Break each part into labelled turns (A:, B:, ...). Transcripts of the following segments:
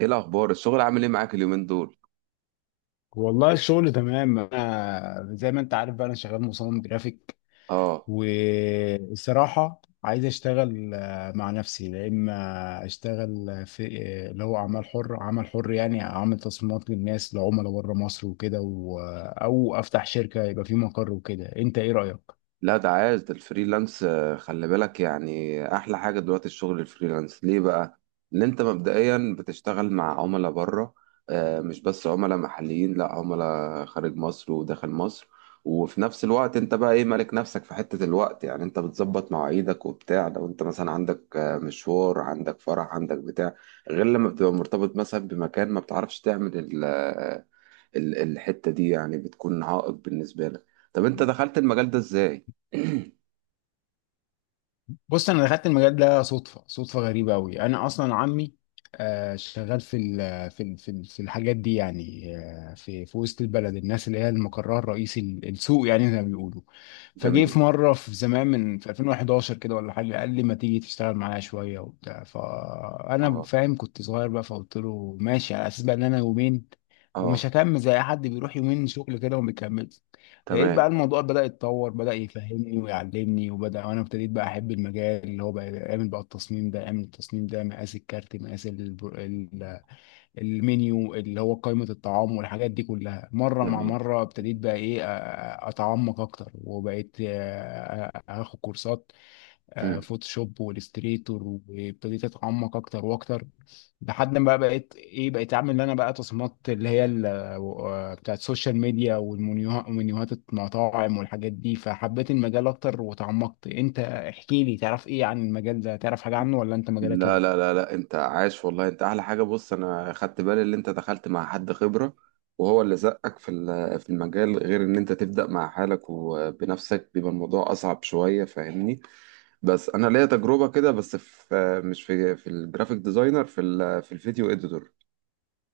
A: ايه الاخبار، الشغل عامل ايه معاك اليومين دول؟
B: والله الشغل تمام، انا زي ما انت عارف بقى انا شغال مصمم جرافيك.
A: اه.
B: والصراحه عايز اشتغل مع نفسي، يا اما اشتغل في اللي هو اعمال حر عمل حر، يعني اعمل تصميمات للناس لعملاء بره مصر وكده او افتح شركه يبقى في مقر وكده. انت ايه رايك؟
A: لا، ده عايز ده الفريلانس. خلي بالك، يعني احلى حاجه دلوقتي الشغل الفريلانس ليه بقى؟ ان انت مبدئيا بتشتغل مع عملاء بره. مش بس عملاء محليين، لا، عملاء خارج مصر وداخل مصر. وفي نفس الوقت انت بقى ايه مالك نفسك في حته الوقت، يعني انت بتظبط مواعيدك وبتاع، لو انت مثلا عندك مشوار، عندك فرح، عندك بتاع، غير لما بتبقى مرتبط مثلا بمكان ما بتعرفش تعمل الحتة دي، يعني بتكون عائق بالنسبة لك. طب انت دخلت المجال ده ازاي؟
B: بص انا دخلت المجال ده صدفه، صدفه غريبه قوي. انا اصلا عمي شغال في الحاجات دي يعني، في وسط البلد، الناس اللي هي المقرها الرئيسي السوق يعني زي ما بيقولوا. فجه
A: جميل.
B: في مره في زمان في 2011 كده ولا حاجه، قال لي ما تيجي تشتغل معايا شويه وبتاع، فانا
A: اه.
B: فاهم كنت صغير بقى، فقلت له ماشي على اساس بقى ان انا يومين
A: اه.
B: ومش هكمل زي أي حد بيروح يومين شغل كده وما بيكمل. لقيت بقى
A: تمام.
B: الموضوع بدأ يتطور، بدأ يفهمني ويعلمني، وبدأ وانا ابتديت بقى احب المجال، اللي هو بقى يعمل بقى التصميم ده، يعمل التصميم ده مقاس الكارت، مقاس المنيو اللي هو قائمة الطعام والحاجات دي كلها. مرة مع
A: جميل.
B: مرة ابتديت بقى ايه اتعمق اكتر، وبقيت اخد كورسات
A: مم.
B: فوتوشوب والاستريتور، وابتديت اتعمق اكتر واكتر. لحد ما بقى بقيت ايه، بقيت اعمل انا بقى تصميمات، اللي هي بتاعت السوشيال ميديا والمنيوهات ومنيوهات المطاعم والحاجات دي. فحبيت المجال اكتر وتعمقت. انت احكي لي، تعرف ايه عن المجال ده؟ تعرف حاجة عنه ولا انت مجالك
A: لا
B: ايه؟
A: لا لا لا، انت عاش والله، انت احلى حاجة. بص، انا خدت بالي ان انت دخلت مع حد خبرة، وهو اللي زقك في في المجال، غير ان انت تبدأ مع حالك وبنفسك بيبقى الموضوع اصعب شوية، فاهمني؟ بس انا ليا تجربة كده، بس في، مش في، في الجرافيك ديزاينر، في في الفيديو اديتور.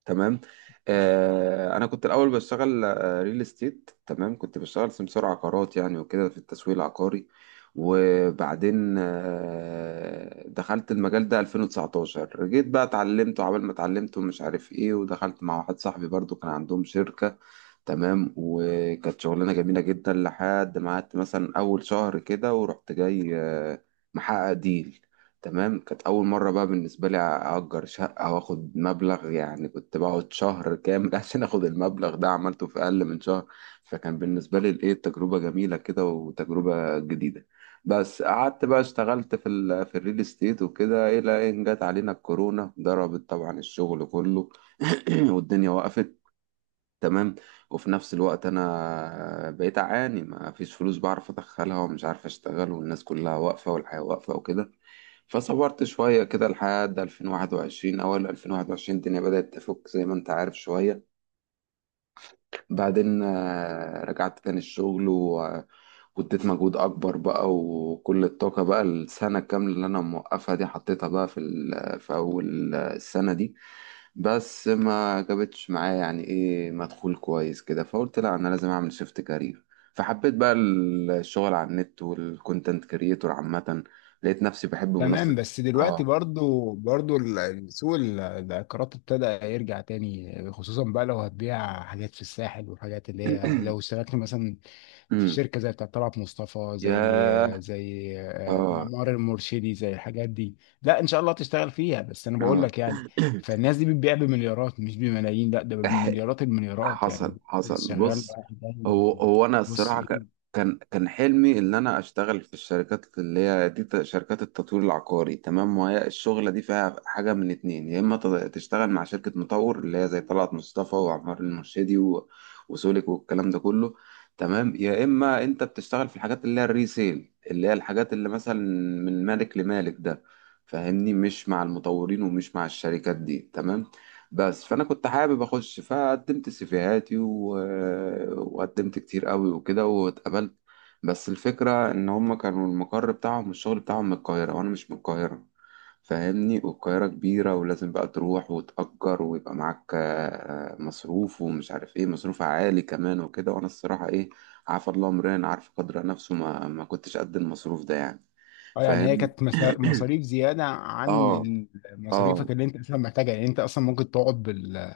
A: تمام. آه انا كنت الاول بشتغل ريل استيت. تمام، كنت بشتغل سمسار عقارات يعني، وكده في التسويق العقاري. وبعدين آه دخلت المجال ده 2019، جيت بقى اتعلمته، عبال ما اتعلمته مش عارف ايه، ودخلت مع واحد صاحبي برضو كان عندهم شركة. تمام، وكانت شغلانة جميلة جدا لحد ما قعدت مثلا أول شهر كده، ورحت جاي محقق ديل. تمام، كانت أول مرة بقى بالنسبة لي أأجر شقة وآخد مبلغ، يعني كنت بقعد شهر كامل عشان آخد المبلغ ده، عملته في أقل من شهر. فكان بالنسبة لي الإيه، تجربة جميلة كده وتجربة جديدة. بس قعدت بقى اشتغلت في ال في الريل استيت وكده، إلى إن جت علينا الكورونا، ضربت طبعا الشغل كله. والدنيا وقفت. تمام. وفي نفس الوقت انا بقيت اعاني، ما فيش فلوس بعرف ادخلها، ومش عارف اشتغل، والناس كلها واقفه، والحياه واقفه وكده. فصبرت شويه كده لحد 2021، اول 2021 الدنيا بدات تفك زي ما انت عارف شويه. بعدين رجعت تاني الشغل واديت مجهود اكبر بقى، وكل الطاقه بقى، السنه الكامله اللي انا موقفها دي حطيتها بقى في في اول السنه دي. بس ما جابتش معايا يعني ايه مدخول كويس كده، فقلت لا، انا لازم اعمل شيفت كارير. فحبيت بقى الشغل على النت والكونتنت كريتور عامة. لقيت نفسي بحب منصة.
B: تمام، بس
A: اه.
B: دلوقتي برضو سوق العقارات ابتدى يرجع تاني، خصوصا بقى لو هتبيع حاجات في الساحل والحاجات اللي هي، لو اشتغلت مثلا في
A: أمم.
B: شركة زي بتاعة طلعت مصطفى، زي
A: ياه.
B: زي
A: اه.
B: معمار المرشدي، زي الحاجات دي. لا ان شاء الله تشتغل فيها، بس انا بقول
A: اه.
B: لك يعني، فالناس دي بتبيع بمليارات مش بملايين، لا ده بمليارات، المليارات يعني.
A: حصل حصل.
B: شغال
A: بص،
B: بقى؟
A: هو انا
B: بص
A: الصراحه
B: إيه؟
A: كان حلمي ان انا اشتغل في الشركات اللي هي دي، شركات التطوير العقاري. تمام، وهي الشغله دي فيها حاجه من اتنين، يا اما تشتغل مع شركه مطور، اللي هي زي طلعت مصطفى وعمار المرشدي وسولك والكلام ده كله. تمام. يا اما انت بتشتغل في الحاجات اللي هي الريسيل، اللي هي الحاجات اللي مثلا من مالك لمالك ده، فاهمني؟ مش مع المطورين ومش مع الشركات دي. تمام. بس فانا كنت حابب اخش، فقدمت سيفيهاتي، و... وقدمت كتير قوي وكده واتقبلت. بس الفكره ان هم كانوا المقر بتاعهم والشغل بتاعهم من القاهره، وانا مش من القاهره، فاهمني؟ والقاهره كبيره، ولازم بقى تروح وتأجر، ويبقى معاك مصروف، ومش عارف ايه، مصروف عالي كمان وكده. وانا الصراحه ايه، عارف الله امرين، عارف قدر نفسه، ما كنتش قد المصروف ده يعني.
B: اه يعني هي
A: فاهم.
B: كانت مصاريف زيادة
A: اه.
B: عن
A: اه.
B: مصاريفك اللي انت اصلا محتاجها يعني. انت اصلا ممكن تقعد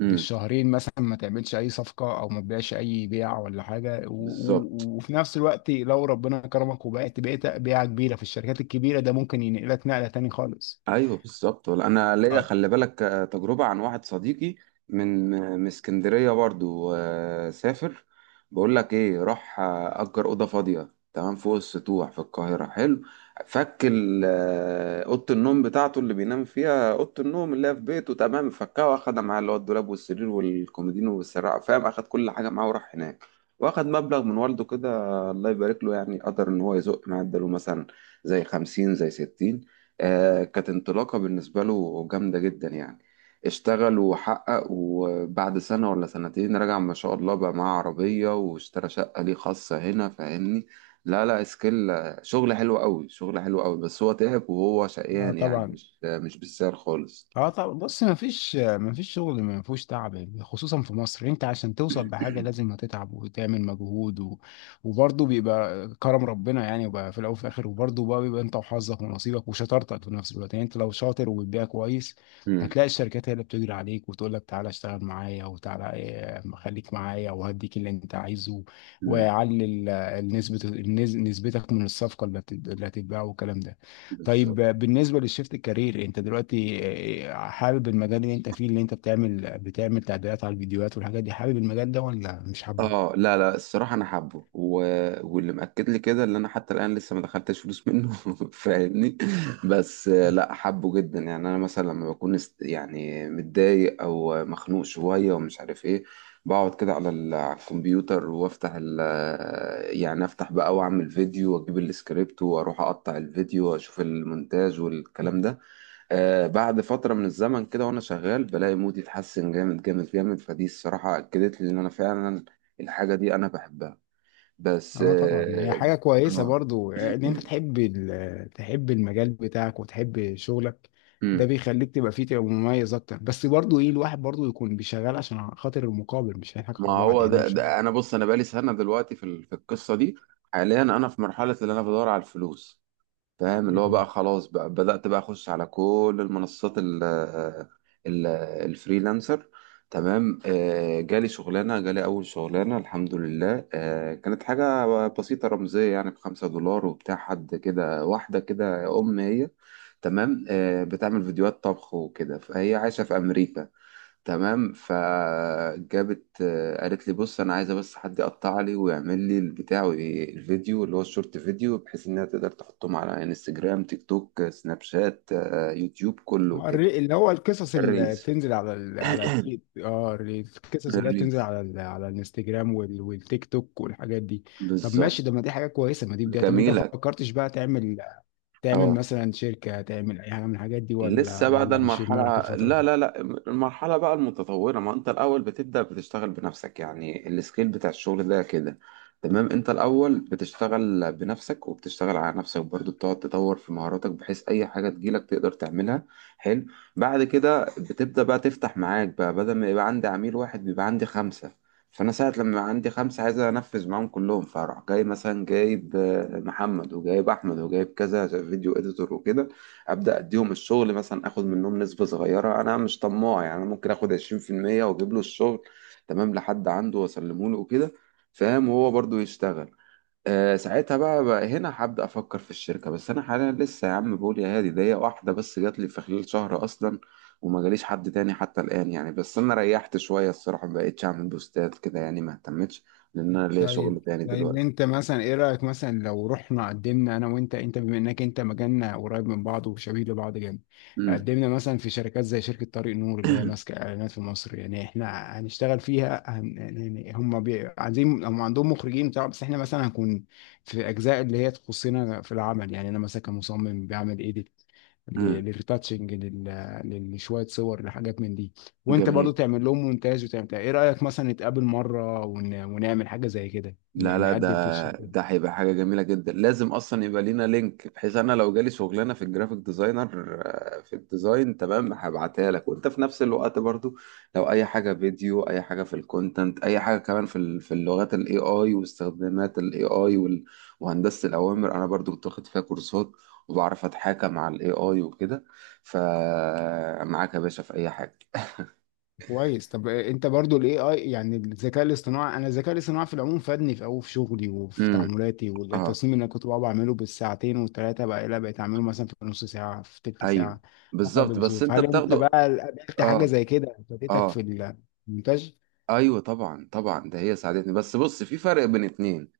A: امم
B: بالشهرين مثلا ما تعملش اي صفقة او ما تبيعش اي بيع ولا حاجة،
A: بالظبط.
B: وفي نفس الوقت لو ربنا كرمك وبقيت، بيعة كبيرة في الشركات الكبيرة ده، ممكن ينقلك نقلة تاني خالص.
A: ايوه بالظبط. ولا انا ليا،
B: اه.
A: خلي بالك، تجربه عن واحد صديقي من اسكندريه برضو. سافر. بقول لك ايه، راح اجر اوضه فاضيه، تمام، فوق السطوح في القاهره. حلو. فك اوضه النوم بتاعته اللي بينام فيها، اوضه النوم اللي هي في بيته. تمام، فكها واخدها معاه، اللي هو الدولاب والسرير والكومودينو والسراعه، فاهم؟ اخد كل حاجه معاه وراح هناك. واخد مبلغ من والده كده، الله يبارك له، يعني قدر ان هو يزق معاه، اداله مثلا زي خمسين زي ستين. كانت انطلاقة بالنسبة له جامدة جدا يعني. اشتغل وحقق، وبعد سنة ولا سنتين رجع ما شاء الله، بقى معاه عربية، واشترى شقة ليه خاصة هنا، فاهمني؟ لا لا، سكيل، شغل حلو قوي، شغل حلو قوي. بس هو تعب وهو
B: آه
A: شقيان يعني،
B: طبعا.
A: مش مش بالسعر خالص.
B: اه طب بص، ما فيش شغل ما فيهوش تعب، خصوصا في مصر. انت عشان توصل بحاجه لازم هتتعب وتعمل مجهود وبرضه بيبقى كرم ربنا يعني، وبقى في الاول وفي الاخر، وبرضه بقى بيبقى انت وحظك ونصيبك وشطارتك في نفس الوقت يعني. انت لو شاطر وبتبيع كويس
A: مم.
B: هتلاقي الشركات هي اللي بتجري عليك، وتقول لك تعالى اشتغل معايا وتعالى خليك معايا وهديك اللي انت عايزه،
A: مم.
B: واعلي النسبه، نسبتك من الصفقه اللي هتتباع والكلام ده. طيب
A: بالظبط.
B: بالنسبة للشيفت الكارير، انت دلوقتي حابب المجال اللي انت فيه، اللي انت بتعمل تعديلات على الفيديوهات والحاجات دي، حابب المجال ده ولا مش حابه؟
A: اه، لا لا، الصراحة أنا حابه، و... واللي مأكد لي كده اللي أنا حتى الآن لسه ما دخلتش فلوس منه فاهمني؟ بس لا، حابه جدا يعني. أنا مثلا لما بكون است...، يعني متضايق أو مخنوق شوية ومش عارف إيه، بقعد كده على ال...، على الكمبيوتر، وأفتح ال...، يعني أفتح بقى وأعمل فيديو وأجيب السكريبت وأروح أقطع الفيديو وأشوف المونتاج والكلام ده. آه بعد فترة من الزمن كده وأنا شغال بلاقي مودي اتحسن جامد جامد جامد، فدي الصراحة أكدت لي إن أنا فعلا الحاجة دي أنا بحبها. بس
B: اه طبعا، هي
A: آه.
B: حاجة كويسة
A: آه.
B: برضو ان انت تحب تحب المجال بتاعك وتحب شغلك. ده
A: مم.
B: بيخليك تبقى فيه، تبقى مميز اكتر، بس برضو ايه، الواحد برضو يكون بيشغل عشان خاطر المقابل، مش هنضحك
A: ما
B: على بعض
A: هو
B: يعني،
A: ده,
B: مش
A: ده أنا بص، أنا بقالي سنة دلوقتي في القصة دي. حاليا أنا في مرحلة اللي أنا بدور على الفلوس، فاهم؟ اللي هو بقى خلاص، بقى بدأت بقى أخش على كل المنصات ال الفريلانسر. تمام. جالي شغلانة، جالي أول شغلانة الحمد لله. كانت حاجة بسيطة رمزية يعني، بخمسة دولار وبتاع، حد كده، واحدة كده أم هي. تمام، بتعمل فيديوهات طبخ وكده، فهي عايشة في أمريكا. تمام. فجابت، قالت لي بص، انا عايزه بس حد يقطع لي ويعمل لي البتاع، الفيديو اللي هو الشورت فيديو، بحيث انها تقدر تحطهم على انستجرام، تيك توك، سناب شات، يوتيوب، كله كده.
B: اللي هو القصص اللي
A: الريلز.
B: بتنزل على على التيك، اه القصص اللي هي بتنزل
A: الريلز.
B: على على الانستجرام والتيك توك والحاجات دي. طب
A: بالظبط.
B: ماشي، ده ما دي حاجه كويسه، ما دي بدايه. طب انت ما
A: جميلة.
B: فكرتش بقى تعمل،
A: اه.
B: مثلا شركه، تعمل اي حاجه من الحاجات دي، ولا
A: لسه بقى، ده
B: ولا مش في
A: المرحلة.
B: دماغك الفتره
A: لا
B: دي؟
A: لا لا، المرحلة بقى المتطورة. ما انت الأول بتبدأ بتشتغل بنفسك، يعني السكيل بتاع الشغل ده كده. تمام، انت الأول بتشتغل بنفسك وبتشتغل على نفسك برضو، بتقعد تطور في مهاراتك بحيث أي حاجة تجيلك تقدر تعملها. حلو. بعد كده بتبدأ بقى تفتح معاك بقى، بدل ما يبقى عندي عميل واحد بيبقى عندي خمسة. فأنا ساعة لما يبقى عندي خمسة عايز أنفذ معاهم كلهم، فأروح جاي مثلا جايب محمد وجايب أحمد وجايب كذا فيديو إديتور وكده. ابدا اديهم الشغل، مثلا اخد منهم نسبه صغيره، انا مش طماع يعني، انا ممكن اخد 20%، واجيب له الشغل تمام لحد عنده واسلمه له وكده، فاهم؟ وهو برضو يشتغل. آه ساعتها بقى, هنا هبدا افكر في الشركه. بس انا حاليا لسه يا عم بقول يا هادي، ده هي واحده بس جات لي في خلال شهر اصلا، وما جاليش حد تاني حتى الان يعني. بس انا ريحت شويه الصراحه، ما بقتش اعمل بوستات كده يعني، ما اهتمتش، لان انا ليا
B: طيب،
A: شغل تاني
B: طيب
A: دلوقتي.
B: انت مثلا ايه رأيك، مثلا لو رحنا قدمنا انا وانت، انت بما انك انت مجالنا قريب من بعض وشبيه لبعض جامد،
A: امم
B: قدمنا مثلا في شركات زي شركة طريق نور اللي هي ماسكة اعلانات في مصر يعني. احنا هنشتغل فيها يعني هم عايزين، هم عندهم مخرجين بتاع، بس احنا مثلا هنكون في اجزاء اللي هي تخصنا في العمل يعني. انا مثلا كمصمم بعمل ايديت
A: أمم.
B: للريتاتشنج لشوية صور، لحاجات من دي، وانت برضو
A: جميل.
B: تعمل لهم مونتاج وتعمل بتاع. ايه رأيك مثلا نتقابل مرة ونعمل حاجة زي كده،
A: لا لا،
B: نقدم في
A: ده
B: الشركة دي؟
A: ده هيبقى حاجة جميلة جدا، لازم أصلا يبقى لينا لينك، بحيث أنا لو جالي شغلانة في الجرافيك ديزاينر، في الديزاين تمام هبعتها لك. وأنت في نفس الوقت برضو لو أي حاجة فيديو، أي حاجة في الكونتنت، أي حاجة كمان في في اللغات ال AI واستخدامات ال AI وهندسة الأوامر، أنا برضو كنت واخد فيها كورسات، وبعرف أتحاكم مع ال AI وكده، فمعاك يا باشا في أي حاجة
B: كويس. طب انت برضو الاي اي يعني الذكاء الاصطناعي، انا الذكاء الاصطناعي في العموم فادني في قوي في شغلي وفي
A: امم.
B: تعاملاتي،
A: اه.
B: والتصميم اللي انا كنت بقعد بعمله بالساعتين والثلاثة، بقى لا بقيت اعمله مثلا في نص ساعة، في تلت
A: ايوه
B: ساعة حسب
A: بالظبط. بس
B: الظروف.
A: انت
B: هل انت بقى
A: بتاخده.
B: قابلت حاجة
A: اه.
B: زي كده فادتك
A: اه.
B: في المونتاج؟
A: ايوه طبعا طبعا. ده هي ساعدتني، بس بص في فرق بين اتنين.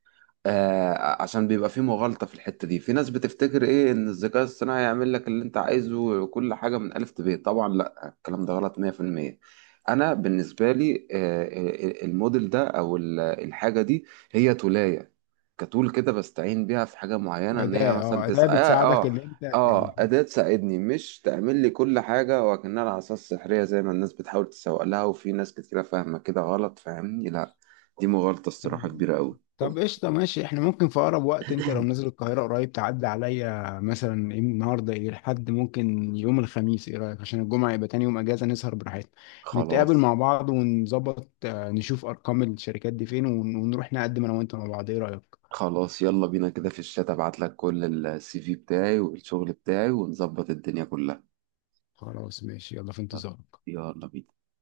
A: آه عشان بيبقى فيه مغالطة في الحتة دي، في ناس بتفتكر ايه، ان الذكاء الصناعي هيعمل لك اللي انت عايزه وكل حاجة من ألف ب، طبعا لا، الكلام ده غلط 100%. انا بالنسبة لي آه، الموديل ده، او الحاجة دي، هي تولاية، كتول كده، بستعين بيها في حاجة معينة، ان هي
B: أداة،
A: مثلا
B: اه أداة
A: تسأل. اه.
B: بتساعدك
A: اه.
B: إن أنت
A: اه،
B: يعني.
A: أداة تساعدني، مش تعمل لي كل حاجة وكأنها العصا السحرية زي ما الناس بتحاول تسوق لها، وفي ناس كتيرة فاهمة كده غلط، فاهمني؟ لا، دي مغالطة الصراحة كبيرة أوي.
B: طب قشطة ماشي، احنا ممكن في أقرب وقت، انت لو نزل القاهرة قريب تعدي عليا، مثلا ايه النهاردة، ايه لحد ممكن يوم الخميس، ايه رأيك؟ عشان الجمعة يبقى تاني يوم أجازة، نسهر براحتنا، نتقابل
A: خلاص.
B: مع بعض ونظبط، نشوف أرقام الشركات دي فين، ونروح نقدم أنا وأنت مع بعض. ايه رأيك؟
A: خلاص يلا بينا كده، في الشات ابعت لك كل السي في بتاعي والشغل بتاعي ونظبط الدنيا كلها.
B: خلاص ماشي، يلا في
A: طب،
B: انتظارك.
A: يلا بينا.